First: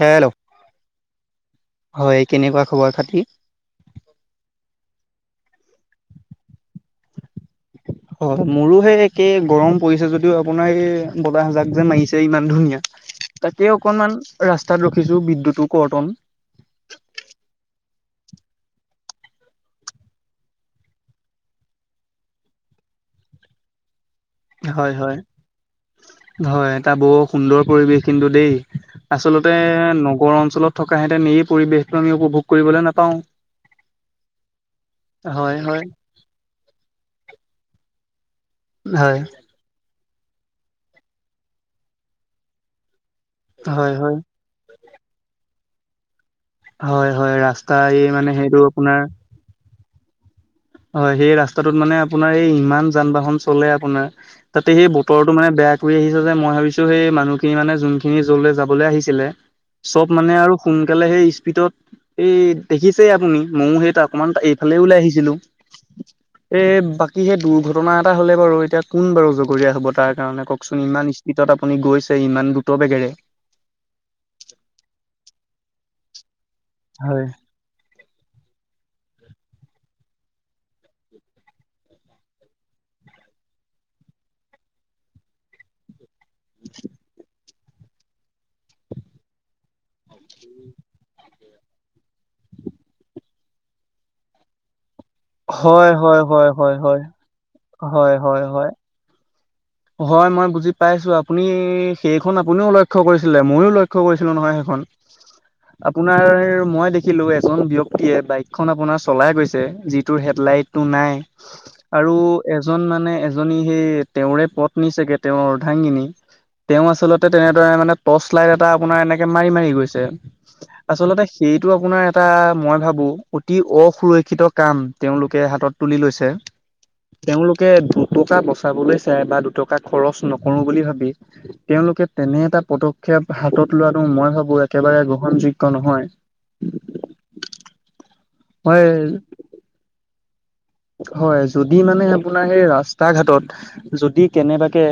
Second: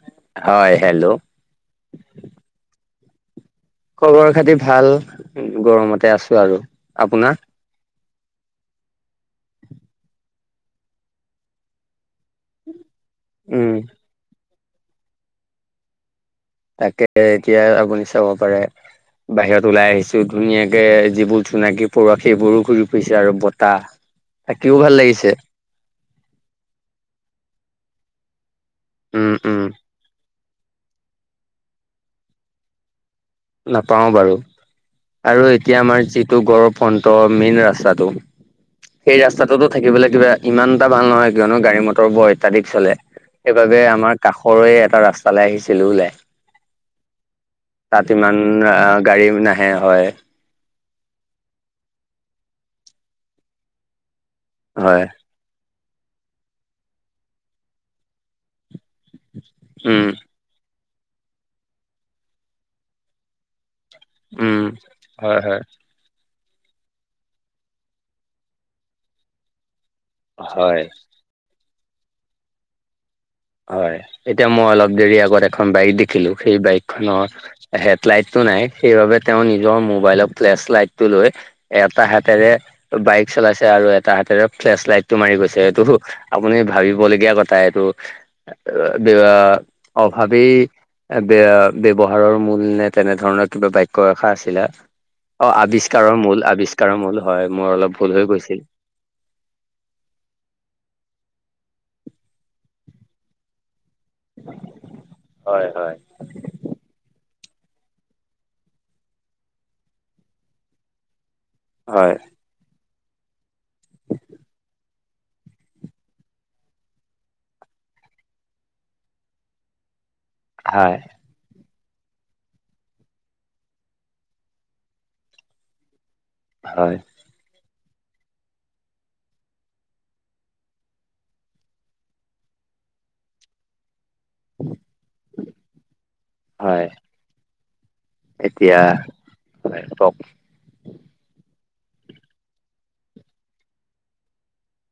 Hello হয় hello হয় কেনেকুৱা খবৰ খাতি? খবৰ খাতি ভাল, গৰমতে আছোঁ আৰু আপোনাৰ? হয় মোৰো সেই একে, গৰম পৰিছে যদিও আপোনাৰ এই বতাহজাক যে মাৰিছে ইমান ধুনীয়া। উম তাকেই অকণমান ৰাস্তাত ৰখিছোঁ বিদ্যুতো কৰ্তন তাকে, এতিয়া আপুনি চাব পাৰে বাহিৰত ওলাই আহিছো ধুনীয়াকে যিবোৰ জোনাকী পৰুৱা সেইবোৰো ঘূৰি ফুৰিছে আৰু বতাহ [inaudible] হয় ভাল হয়। লাগিছে হয়, এটা বৰ সুন্দৰ পৰিৱেশ কিন্তু দেই। উম আচলতে, উম নগৰ অঞ্চলত থকাহেঁতেন এই পৰিৱেশটো আমি উপভোগ কৰিবলৈ নাপাওঁ। নাপাওঁ বাৰু, আৰু হয় এতিয়া হয় আমাৰ যিটো [unintelligible] ফ্ৰণ্টৰ মেইন ৰাস্তাটো হয় সেই ৰাস্তাটোতো থাকিবলে কিবা ইমান এটা ভাল নহয় কিয়নো, গাড়ী মটৰ বৰ অত্যাধিক চলে সেইবাবে হয় হয় আমাৰ কাষ ষৰেই এটা ৰাস্তালে আহিছিলোঁ ওলাই। হয় হয় ৰাচ সিমান আ, গাড়ীও নাহে হয়। হয়, সেই ৰাস্তাটোত মানে আপোনাৰ এই ইমান যান-বাহন চলে আপোনাৰ, তাতে সেই হয় বতৰ টো মানে বেয়া কৰি আহিছে যে, মই ভাবিছোঁ সেই মানুহখিনি মানে যোনখিনি যলে যাবলে আহিছিলে উম চব মানে আৰু সোনকালে সেই স্পীডত এই দেখিছেই আপুনি মইও সেই তা অকমান তা উম, এইফালেই ওলাই আহিছিলোঁ। হয়, হয়। এ, বাকী সেই দুৰ্ঘটনা এটা হ'লে বাৰু এতিয়া কোন বাৰু জগৰীয়া হ'ব তাক কাৰণে হয়, কওঁকচোন ইমান স্পীডত আপুনি গৈছে ইমান দ্ৰুত বেগেৰে। হয়, এতিয়া মই অলপ দেৰি আগত এখন বাইক দেখিলোঁ সেই বাইক খনৰ হয়। হেড লাইটটো নাই সেইবাবে তেওঁ নিজৰ মোবাইলৰ ফ্লেছ লাইটটো লৈ এটা হাতেৰে বাইক চলাইছে আৰু এটা হাতেৰে ফ্লেছ লাইটটো মাৰি গৈছে। এটোটো আপুনি ভাবিবলগীয়া কথা এইটো, [unintelligible] অভাৱেই [unintelligible] ব্যৱহাৰৰ মূল নে তেনেধৰণৰ কিবা বাক্য এশাৰ আছিলে। অ', হয় আৱিষ্কাৰৰ হয় মূল হয় হয় আৱিষ্কাৰৰ মূল হয়, মোৰ অলপ ভুল হয় হৈ হয় গৈছিল। হয়। হয় মই বুজি পাইছোঁ আপুনি সেইখন আপুনিও লক্ষ্য কৰিছিলে ময়ো লইক ক্ষ্য কৰিছিলোঁ নহয় সেইখন হয়, হয়, আপোনাৰ মই দে খিলো এজন ব্যক্তিয়ে বাইকখন আপোনাৰ চলাই গৈছে যিটোৰ হেডলাইটটো নাই। আৰু হয়, এজন মানে এজনী সেই তেওঁৰে পত্নী চাগে তেওঁৰ অৰ্ধাগিনী তেওঁ আচলতে তেনেদৰে মানে টৰ্চলাইট এটা আপোনাৰ এনেকে মাৰি মাৰি গৈছে। হয়, আচলতে সেইটো আপোনাৰ এটা মই ভাবোঁ অতি অসুৰক্ষিত কাম তেওঁলোকে হাতত তুলি লৈছে। হয়। তেওঁলোকে দুটকা বচাবলে চাই বা দু টকা খৰচ নকৰো বুলি ভাবি তেওঁলোকে তেনে এটা পদক্ষেপ হাতত লোৱাটো মই ভাবোঁ বোৰ একেবাৰে গ্ৰহণযোগ্য নহয়। হয়। এতিয়া, হয় হয় কওঁক হয় যদি মানে আপোনাৰ সেই ৰাস্তা ঘাটত যদি কেনেবাকে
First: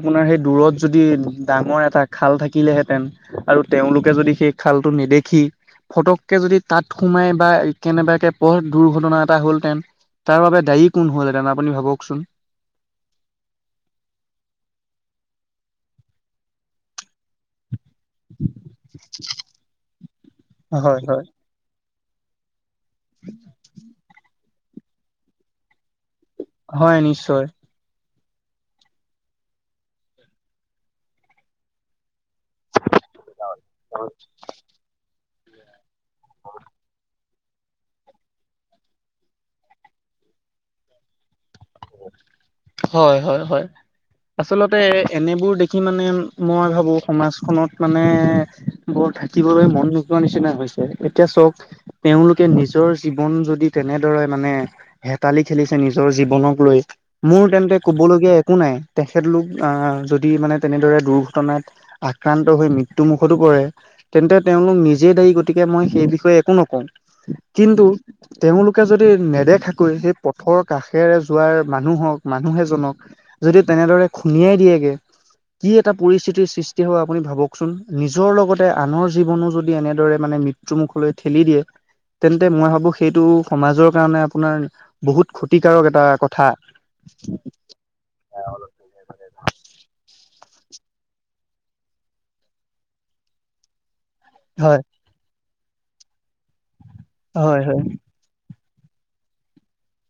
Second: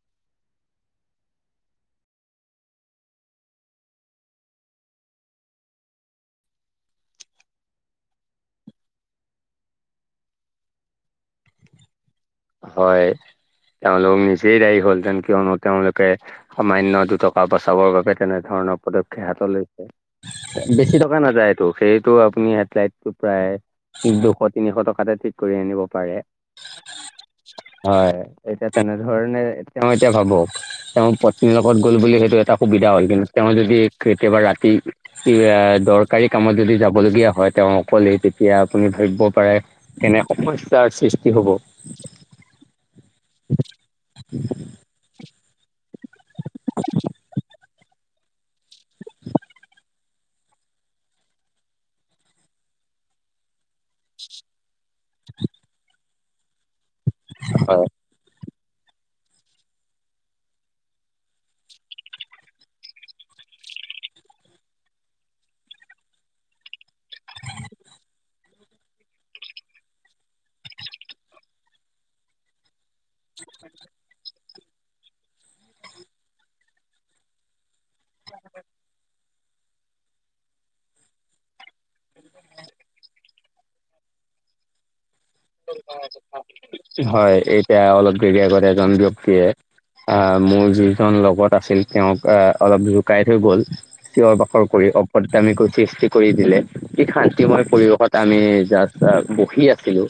আপোনাৰ সেই দূৰত যদি ডাঙৰ এটা খাল থাকিলেহেঁতেন আৰু তেওঁলোকে যদি সেই খালটো নেদেখি ফটককে যদি তাত সোমাই বা কেনেবাকে পথ দুৰ্ঘটনা এটা হ'লহেতেন। তাৰ বাবে দায়ী কোন হ'লহেতেন, আপুনি ভাবকচোন? হয়। তেওঁলোক নিজেই দায়ী হ'লহেতেন, কিয়নো তেওঁলোকে সামান্য দুটকা বচাবৰ বাবে তেনে ধৰণৰ পদক্ষেপ হাতত লৈছে। বেছি হয় টকা হয়। নাযায়টো। সেইটো আপুনি ফ্লাইট টো প্ৰায় দুশ তিনিশ টকাতে ঠিক কৰি আনিব পাৰে। হয়, নিশ্চয়। হয়, এতিয়া তেনে ধৰণে তেওঁ এতিয়া ভাবক। তেওঁৰ পত্নীৰ লগত গ'ল বুলি সেইটো এটা সুবিধা হ'লহেতেন। তেওঁ যদি কেতিয়াবা ৰাতি দৰকাৰী কামত যদি যাবলগীয়া হয় তেওঁ অকলে, তেতিয়া আপুনি ভাবিব পাৰে কেনে সমস্যাৰ সৃষ্টি হ'ব। হয় হয় হয়। আচলতে এনেবোৰ দেখি মানে মই ভাবোঁ সমাজখনত মানে এ বৰ থাকিবলৈ মন নোযোৱা নিচিনা হৈছে। এতিয়া চক? তেওঁলোকে নিজৰ জীৱন যদি তেনেদৰে মানে হেতালি খেলিছে নিজৰ জীৱনক লৈ। মোৰ তেন্তে হয় ক'বলগীয়া একো নাই। তেখেতলোক আ যদি মানে তেনেদৰে দুৰ্ঘটনাত আক্ৰান্ত হৈ মৃত্যু মুুখতো পৰে। তেন্তে তেওঁলোক নিজেই দায়ী, গতিকে মই সেই বিষয়ে একো নকওঁ। কিন্তু তেওঁলোকে যদি নেদেখাকৈ সেই পথৰ কাষেৰে যোৱাৰ মানুহ হওঁক মানুহ এজনক যদি তেনেদৰে খুন্দিয়াই দিয়েগে, কি এটা পৰিস্থিতিৰ সৃষ্টি হব আপুনি ভাবকচোন? নিজৰ লগতে আনৰ জীৱনো যদি এনেদৰে মানে মৃত্যুমুখলৈ ঠেলি দিয়ে। তেন্তে মই ভাবোঁ সেইটো সমাজৰ কাৰণে আপোনাৰ বহুত ক্ষতিকাৰক এটা কথা হয়। এতিয়া অলপ দেৰি আগত এজন ব্যক্তিয়ে আহ মোৰ যিজন লগত আছিল তেওঁক আহ অলপ জোকাই থৈ গ'ল। চিঞৰ বাখৰ হয় কৰি অভদামিকো সৃষ্টি কৰি দিলে। কি হয় শান্তিময় হয় পৰিৱেশত আমি জাষ্ট বহি আছিলো।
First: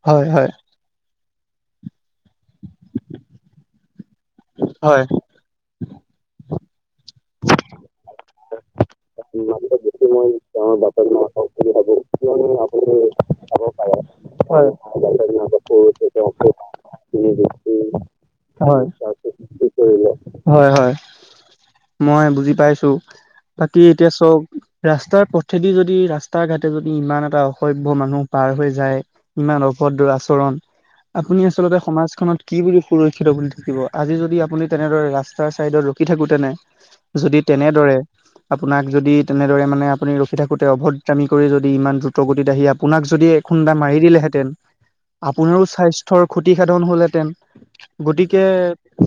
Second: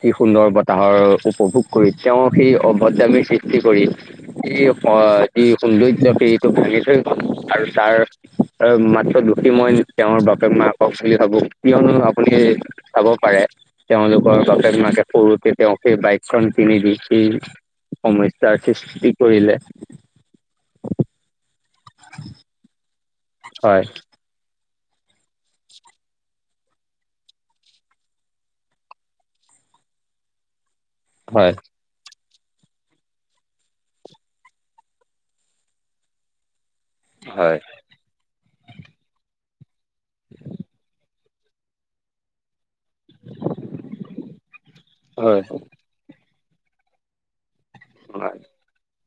কি হয় সুন্দৰ বতাহৰ উপভোগ কৰি। তেওঁ সেই অভদামীৰ সৃষ্টি কৰি এই হয় হয় [unintelligible] এই সৌন্দৰ্য বেৰিটো ভাঙি থৈ গ'ল আৰু তাৰ দুখি মই তেওঁৰ মই বাপেক তেওঁৰ মাকক বাপেক বুলি ভাবো। নাথাকক বুলি কিয়নো ভাবো আপুনি কিয়নো আপুনি চাব পাৰে। চাব পাৰে তেওঁলোকৰ বাপেক মাকে সৰুতে তেওঁক সেই বাইকখন হয় কিনি দি, সেই সমস্যাৰ হয়। সৃষ্টি কৰিলে। তাৰপিছত হয় হয়। মই বুজি পাইছোঁ। বাকি হয় এতিয়া চওঁক, ৰাস্তাৰ পথেদি যদি ৰাস্তা ঘাটে যদি ইমান এটা অসভ্য মানুহ পাৰ হৈ যায়। ইমান অভদ্ৰ আচৰণ। আপুনি হয় আচলতে সমাজখনত কি বুলি সুৰক্ষিত বুলি থাকিব? আজি যদি আপুনি তেনেদৰে ৰাস্তাৰ ছাইডত ৰখি থাকোঁতেনে যদি হয় তেনেদৰে, আপোনাক যদি তেনেদৰে মানে আপুনি ৰখি থাকোতে অভদ্ৰামি কৰি যদি ইমান দ্ৰুত গতিত আহি আপোনাক যদি এখুন্দা মাৰি দিলেহেঁতেন? আপোনাৰোঁ সাস্থ থৰ ক্ষতি সাধন হ'লেহেতেন? হয় গতিকে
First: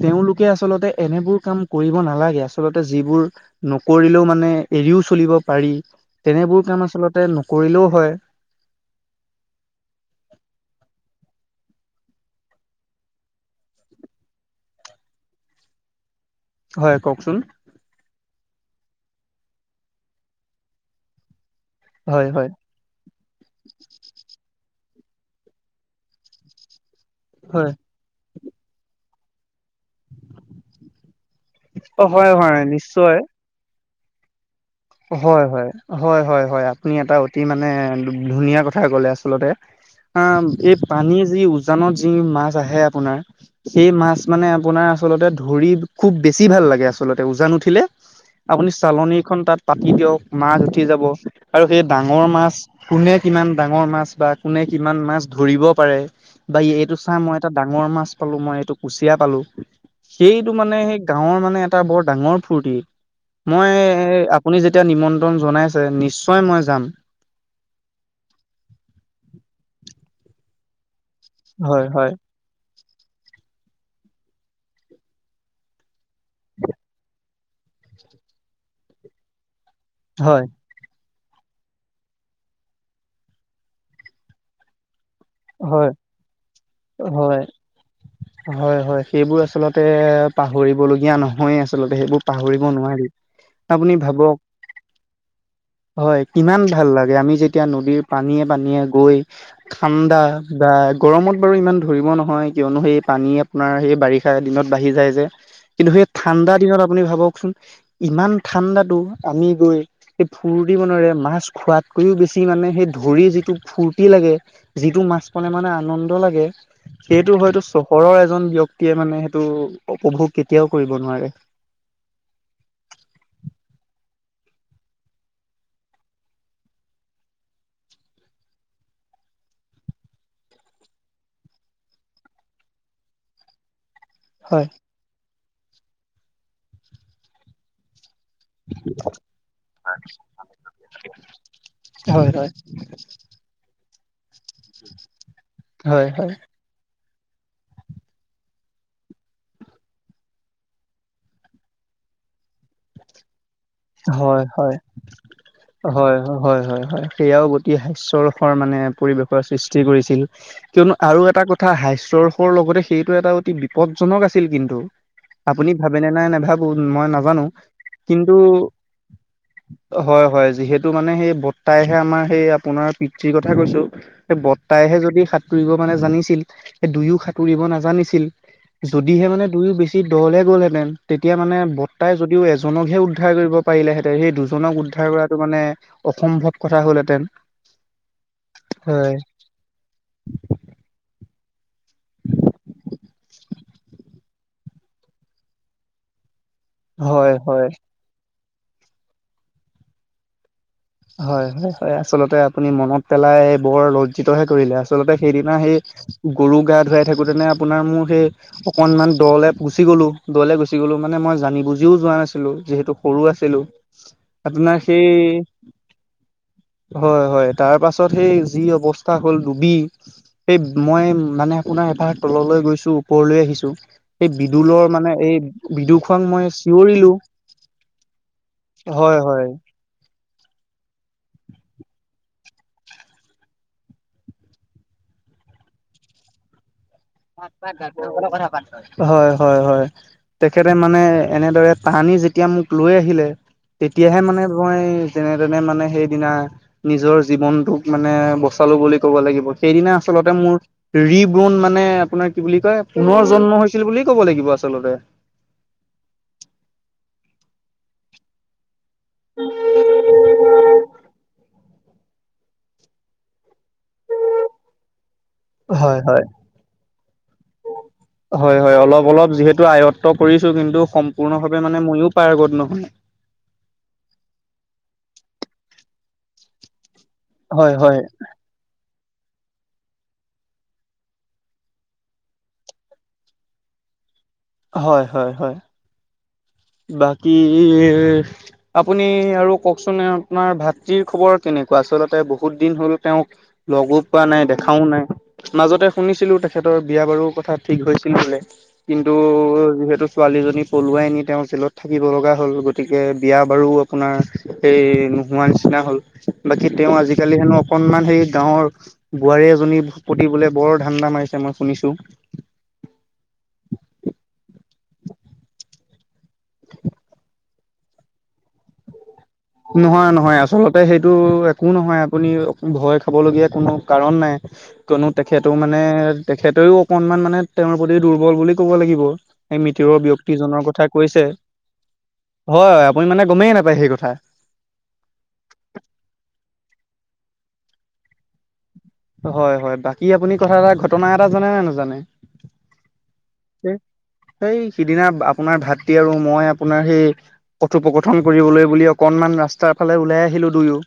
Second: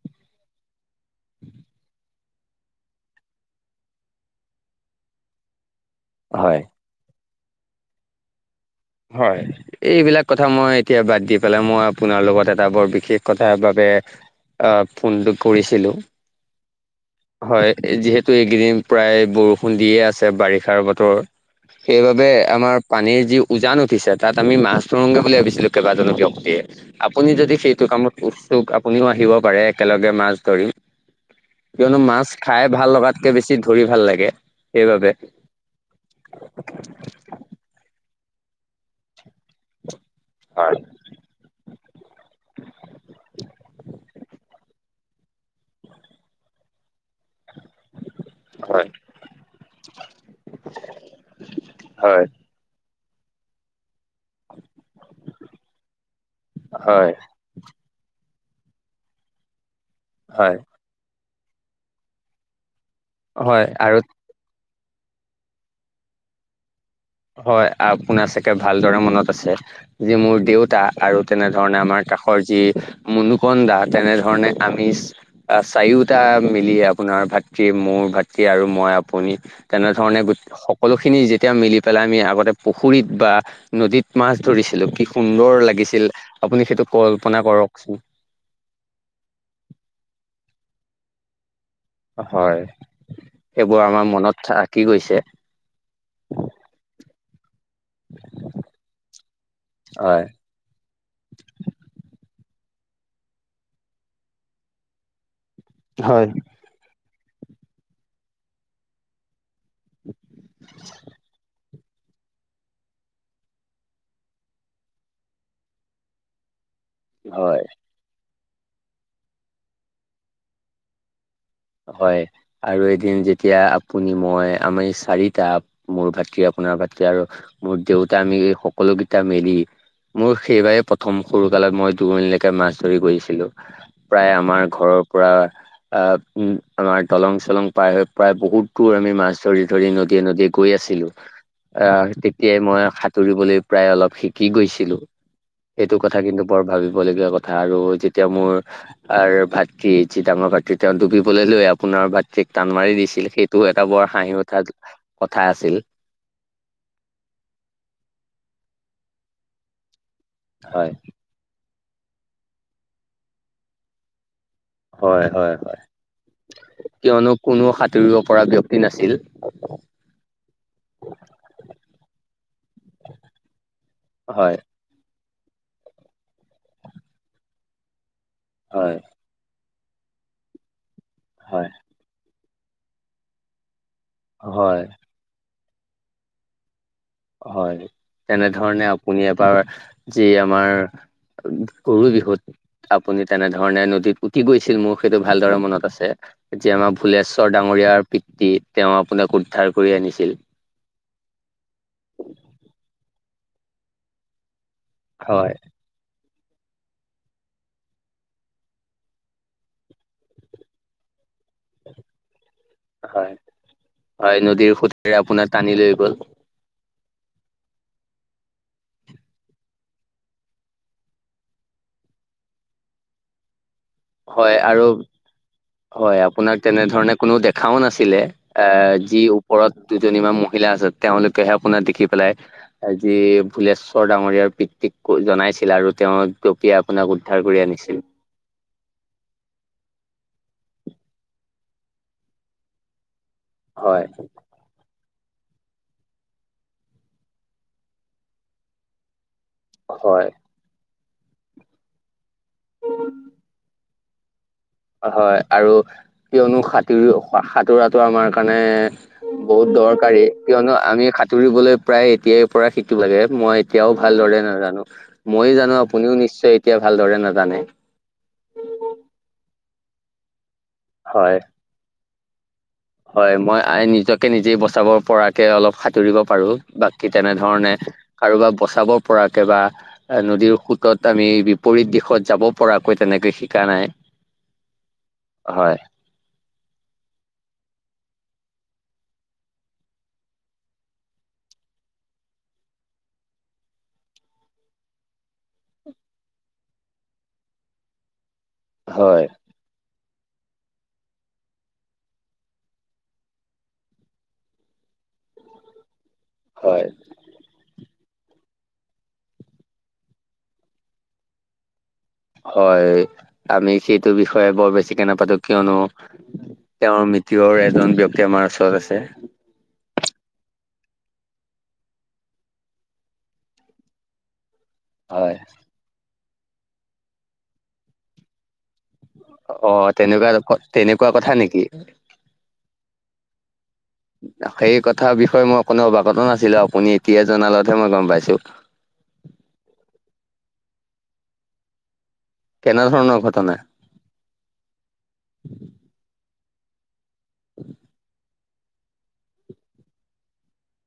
তেওঁলোকে আচলতে এনেবোৰ কাম কৰিব নালাগে। আ আচলতে যিবোৰ নকৰিলেও মানে এৰিও চলিব পাৰি। হয়। তেনেবোৰ কাম আচলতে কৰিলো হয়। হয়। এইবিলাক কথা মই এতিয়া বাদ দি পেলাই মই আপোনাৰ লগত এটা বৰ বিশেষ কথাৰ বাবে অ ফোনটো কৰিছিলোঁ হয় কওকচোন হয় যিহেতু এইকেইদিন প্ৰায় বৰষুণ দিয়ে আছে বাৰিষাৰ বতৰ সেইবাবে হয় হয় আমাৰ পানীৰ যি উজান উঠিছে তাত আমি মাছ ধৰোগে বুলি ভাবিছিলো কেইবাজনো ব্যক্তিয়ে আপুনি যদি হয় সেইটো কামত উৎসুক আপুনিও আহিব পাৰে একেলগে মাছ ধৰি কিয়নো অ মাছ হয় হয় খাই ভাল নিশ্চয় লগাতকে বেছি ধৰি ভাল লাগে। সেইবাবে হয় হয় হয় হয় হয় আপুনি এটা অ মানে ধুনীয়া কথা ক'লে আচলতে আ এই হয় পানী যি উ- উজানত যি মাছ আহে আপোনাৰ সেই মাছ মানে আপোনাৰ আচলতে ধৰি খুব বেছি ভাল লাগে আচলতে উজান উঠিলে আপুনি হয় চালনীখন তাত পাতি দিয়ক মাছ উঠি যাব আৰু সেই হয় ডাঙৰ মাছ মাছ কোনে কিমান ডাঙৰ মাছ বা কোনে কিমান মাছ ধৰিব পাৰে। বা এইটো হয় চাহ মই এটা ডাঙৰ মাছ পালো মই এইটো কুচিয়া পালো সেইটো হয় মানে সেই গাঁৱৰ মানে এটা বৰ ডাঙৰ ফূৰ্তি হয় মই আৰু আপুনি যেতিয়া নিমন্ত্ৰণ জনাইছে নিশ্চয় মই যাম হয় আপোনাৰ চাগে ভালদৰে মনত আছে যে মোৰ দেউতা। আৰু তেনেধৰণে হয় আমাৰ হয় কাষৰ যি মুনুকনদা তেনেধৰণে আমি চাৰিওটা মিলি আপোনাৰ ভাতৃ মোৰ ভাতৃ আৰু মই আপুনি তেনেধৰণে হয় সকলো খিনি যেতিয়া মিলি পেলাই আমি আগতে পুখুৰীত বা নদীত মাছ ধৰিছিলো কি সুন্দৰ হয় লাগিছিল আপুনি সেইটো কল্পনা হয় কৰকচোন হয় হয় সেইবোৰ আচলতে পাহৰিবলগীয়া নহয়ে আ আচলতে সেইবোৰ হয় পাহৰিব নোৱাৰি আপুনি ভাবক কি কৈছে হয় কিমান ভাল লাগে আমি যেতিয়া নদীৰ পানীয়ে পানীয়ে গৈ ঠাণ্ডা হয় বা গৰমত বাৰু ইমান ধৰিব নহয় কিয়নো সেই পানী আপোনাৰ সেই বাৰিষা দিনত বাঢ়ি যায় যে কিন্তু সেই হয় ঠাণ্ডা দিনত আপুনি ভাবকচোন ইমান ঠাণ্ডাতো আমি গৈ ফূুৰ্তি মনেৰে মাছ খোৱাত কৈও বেছি মানে সেই ধৰি যিটো ফূুৰ্তি লাগে যিটো মাছ পালে মানে আনন্দ লাগে সেইটো হয় হয়তো চহৰৰ এজন ব্যক্তিয়ে মানে সেইটো উপভোগ কেতিয়াও কৰিব নোৱাৰে হয় আৰু এদিন যেতিয়া আপুনি মই আমাৰ এই চাৰিটা মোৰ ভাতৃ আপোনাৰ ভাতৃ আৰু মোৰ দেউতা আমি সকলো কেইটা মেলি মোৰ সেইবাৰে প্ৰথম সৰু কালত মই দুমণিলৈকে মাছ ধৰি গৈছিলো। প্ৰায় আমাৰ হয় ঘৰৰ পৰা আহ উম আমাৰ দলং চলং পাৰ হৈ প্ৰায় বহুত দূৰ আমি মাছ ধৰি ধৰি নদীয়ে নদীয়ে গৈ আছিলো। আহ হয় হয় তেতিয়াই মই সাঁতুৰিবলৈ প্ৰায় অলপ শিকি গৈছিলো সেইটো হয় কথা হয় কিন্তু বৰ ভাবিব লগীয়া কথা আৰু যেতিয়া মোৰ ভাতৃ যি ডাঙৰ ভাতৃ তেওঁ ডুবি লৈ লৈ আপোনাৰ ভাতৃক টান মাৰি দিছিল সেইটো এটা বৰ হাঁহি হয় উঠা হয় কথা আছিল। হয় হয় হয় সেয়াও অতি হাস্যৰসৰ মানে পৰিৱেশৰ সৃষ্টি কৰিছিল হয় কিয়নো আৰু এটা কথা হাস্যৰসৰ লগতে সেইটো এটা অতি বিপদজনক আছিল কিন্তু হয় হয় আপুনি হয় ভাবে নে নাই নেভাবো মই নাজানো কিন্তু, ছিল হয় হয় যিহেতু মানে সেই বৰ্তাইহে আমাৰ সেই আপোনাৰ পিতৃৰ কথা কৈছো। সেই হয় বৰ্তাইহে যদি সাঁতুৰিব মানে জানিছিল সেই দুয়ো সাঁতুৰিব নাজানিছিল। হয় যদিহে মানে দুয়ো বেছি দঁ লে গ'লহেঁতেন তেতিয়া মানে হয় তাই যদিও এজনকহে উদ্ধাৰ কৰিব পাৰিলেহেঁতে, সেই দুজনক হয় উদ্ধাৰ কৰাটো মানে অসম্ভৱ কথা হ'লহেঁতেন। হয়, তেনেধৰণে হয়, আপুনি এবাৰ যি আমাৰ গৰু বিহুত আপুনি তেনেধৰণে নদীত উটি গৈছিল মোৰ সেইটো ভালদৰে মনত আছে। যেতিয়া আমাৰ হয়, ভুলশ্বৰ হয়, ডাঙৰীয়াৰ পিতৃ তেওঁ আপোনাক উদ্ধাৰ কৰি আনিছিল। হয় হয় হয় আচলতে আপুনি মনত পেলাই বৰ লজ্জিত হে কৰিলে, আচলতে সেইদিনা হয় সেই গৰু গা ধুৱাই থাকোতেনে আপোনাৰ মোৰ সেই অকনমান দঁ লে গুচি গ'লো দঁ লে গুচি গ'লো মানে মই জানি বুজিও যোৱা নাছিলো যিহেতু সৰু হয় আছিলো, হয় নদীৰ আপোনাৰ সেই সোঁতেৰে আপোনাক টানি লৈ গ'ল। হয় হয় তাৰ পাছত সেই যি অৱস্থা হ'ল ডুবি সেই মই মানে আপোনাৰ এবাৰ তললৈ গৈছো ওপৰলৈ আহিছো। এই হয় বিদুলৰ আৰু মানে এই বিদু হয় খং মই আপোনাক চিঞৰিলো তেনেধৰণে কোনো দেখাও নাছিলে। এ হয়, যি হয়, ওপৰত দুজনীমান মহিলা আছে, তেওঁলোকেহে আপোনাক দেখি পেলাই। আজি ভুলেশ্বৰ ডাঙৰীয়াৰ পৃতিক জনাইছিল আৰু তেওঁ জপিয়ে আপোনাক উদ্ধাৰ কৰি আনিছিল। হ তই কথা পাত। হয় হয় হয়, তেখেতে মানে এনেদৰে টানি যেতিয়া মোক লৈ আহিলে। হয় তেতিয়াহে মানে মই যেনে তেনে মানে সেইদিনা নিজৰ জীৱনটোক মানে বচালো বুলি ক'ব লাগিব। সেইদিনা হয় আচলতে মোৰ ৰিবন মানে আপোনাৰ কি বুলি কয় পুনৰ জন্ম হৈছিল বুলি ক'ব লাগিব আচলতে। হয় আৰু কিয়নো সাতৰি সাঁতোৰাটো আমাৰ কাৰণে বহুত দৰকাৰী, কিয়নো আমি সাঁতুৰিবলৈ প্ৰায় এতিয়াই পৰা শিকো লাগে। মই এতিয়াও ভালদৰে নাজানো। ময়ো জানো হয় আপুনিও হয়। নিশ্চয় এতিয়া ভালদৰে নাজানে। হয় হয় অলপ অলপ যিহেতু আয়ত্ব কৰিছো কিন্তু সম্পূৰ্ণ হয় ভাৱে মানে নে মইয়ো পাৰগত নহয়। হয়, মই নিজকে নিজে বচাব পৰাকে অলপ সাঁতুৰিব পাৰো। বাকী তেনেধৰণে হয় হয় কাৰোবাক বচাব পৰাকে বা নদীৰ সোঁতত আমি বিপৰীত দিশত যাব পৰাকৈ তেনেকে শিকা নাই। হয় হয় হয়। বাকী আপুনি আৰু কওকচোন আপোনাৰ ভাতৃ খবৰ কেনেকুৱা আচলতে বহুত দিন হ'ল তেওঁক লগো পোৱা নাই, দেখাও নাই। মাজতে শুনিছিলো, তেখেতৰ বিয়া বাৰু কথা ঠিক হৈছিল বোলে। কিন্তু হয় যিহেতু ছোৱালীজনী পলুৱাই নি তেওঁ জেলত থাকিব লগা হ'ল, গতিকে বিয়া বাৰু আপোনাৰ সেই নোহোৱা নিচিনা হ'ল। বাকী হয় তেওঁ আজিকালি হেনো অকনমান সেই গাঁৱৰ বোৱাৰী এজনীৰ পতিবলে বৰ ধান্দা মাৰিছে মই শুনিছো। হয় আমি সেইটো বিষয়ে বৰ বেছিকে নাপাতো কিয়নো তেওঁৰ মিতিঙৰে এজন ব্যয়ক্তি আমাৰ ওচৰত আছে। নহয় নহয় আচলতে সেইটো একো নহয় আপুনি ভয় খাব লগীয়া কোনো কাৰণ নাই। কিয়নো হয় তেখেতক মানে তেখেতেও অকনমান মানে তেওঁৰ প্ৰতি দুৰ্বল বুলি কব লাগিব। এই অ মৃতুৰৰ তেনেকুৱা ব্যক্তিজনৰ ক- কথা তেনেকুৱা কৈছে নেকি হয় আপুনি মানে গমেই নাপায় সেই কথা সেই কথা বিষয়ে মই অকনো অৱাগত নাছিলো আপুনি এতিয়াই জনালতহে মই গম পাইছো হয় হয় বাকী আপুনি কথা এটা ঘটনা এটা জানে নে নাজানে কেনেধৰণৰ ঘটনা সেই সিদিনা আপোনাৰ ভাইটী আৰু মই আপোনাৰ সেই কথোপকথন কৰিবলৈ বুলি অকনমান ৰাস্তাৰ ফালে ওলাই আহিলো দুয়ো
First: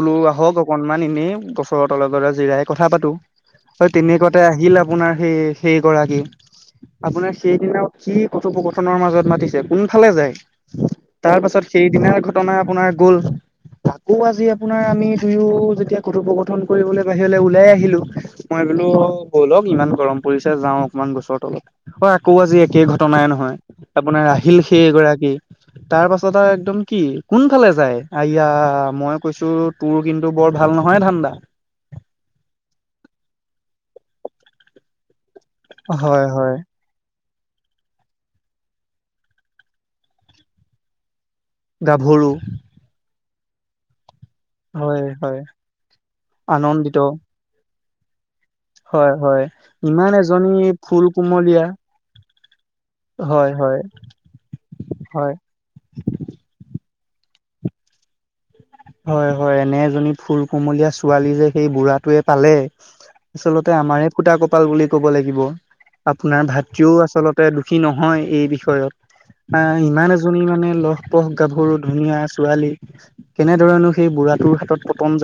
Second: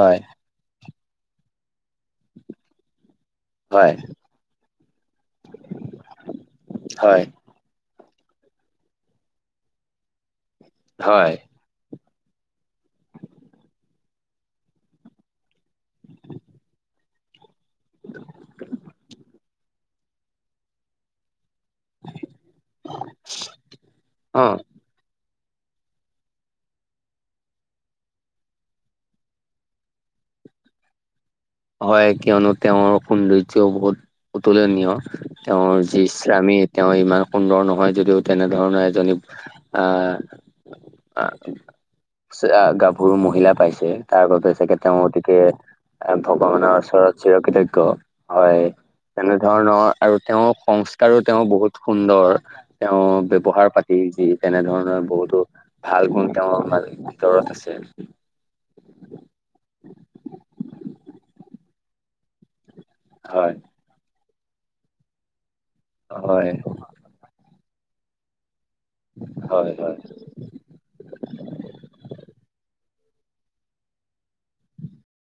বোলো আহক অকনমান এনেই বছৰ তলৰ দলে জিৰাই কথা পাতো হয়। তেনেকুৱাতে আহিল আপোনাৰ সেই সেই গৰাকী হয় আপোনাৰ সেইদিনা কি কথোপকথনৰ মাজত মাতিছে কোনফালে যায় হয় তাৰ পাছত সেইদিনাৰ ঘটনা আপোনাৰ গল আকৌ আজি আপোনাৰ আমি দুয়ো যেতিয়া কঠোপকথন কৰিবলৈ গৈ বাহিৰলৈ ওলাই আহিলো মই বোলো বলক ইমান গৰম পৰিছে যাওঁ অকনমান গছৰ তলত অ আকৌ আজি একে ঘটনাই নহয় আপোনাৰ অ আহিল সেইগৰাকী তাৰ পাছত আৰু একদম কি কোনফালে যায় আয়া মই কৈছো তোৰ কিন্তু বৰ ভাল নহয় ধাণ্ডা হয় কিয়নো তেওঁৰ সৌন্দৰ্যও বহুত অতুলনীয়। তেওঁৰ যি হয় হয় স্বামী তেওঁ ইমান সুন্দৰ নহয় যদিও তেনেধৰণৰ এজনী আহ গাভৰু গাভৰু মহিলা পাইছে তাৰ বাবে তেওঁ হয় হয় গতিকে ভগৱানৰ আনন্দিত ওচৰত চিৰকৃতজ্ঞ হয়। তেনে হয় ধৰণৰ ইমান আৰু এজনী তেওঁৰ ফুল সংস্কাৰো তেওঁ কুমলীয়া বহুত সুন্দৰ তেওঁ হয় ব্যৱহাৰ হয় পাতি দি তেনেধৰণৰ হয় বহুতো ভাল গুণ তেঁওৰ ভিতৰত আছে। হয় হয় এনে এজনী ফুল কোমলীয়া ছোৱালী যে সেই বুঢ়াটোৱে পালে। হয় আচলতে আমাৰে ফুটা কপাল বুলি ক'ব লাগিব আপোনাৰ হয় ভাতৃও আচলতে দুখী নহয় এই বিষয়ত আ হয় হয় ইমান জনী মানে লহপহ গাভৰু ধুনীয়া ছোৱালী কেনেধৰনো সেই বুঢ়া তৰ হাতত পতন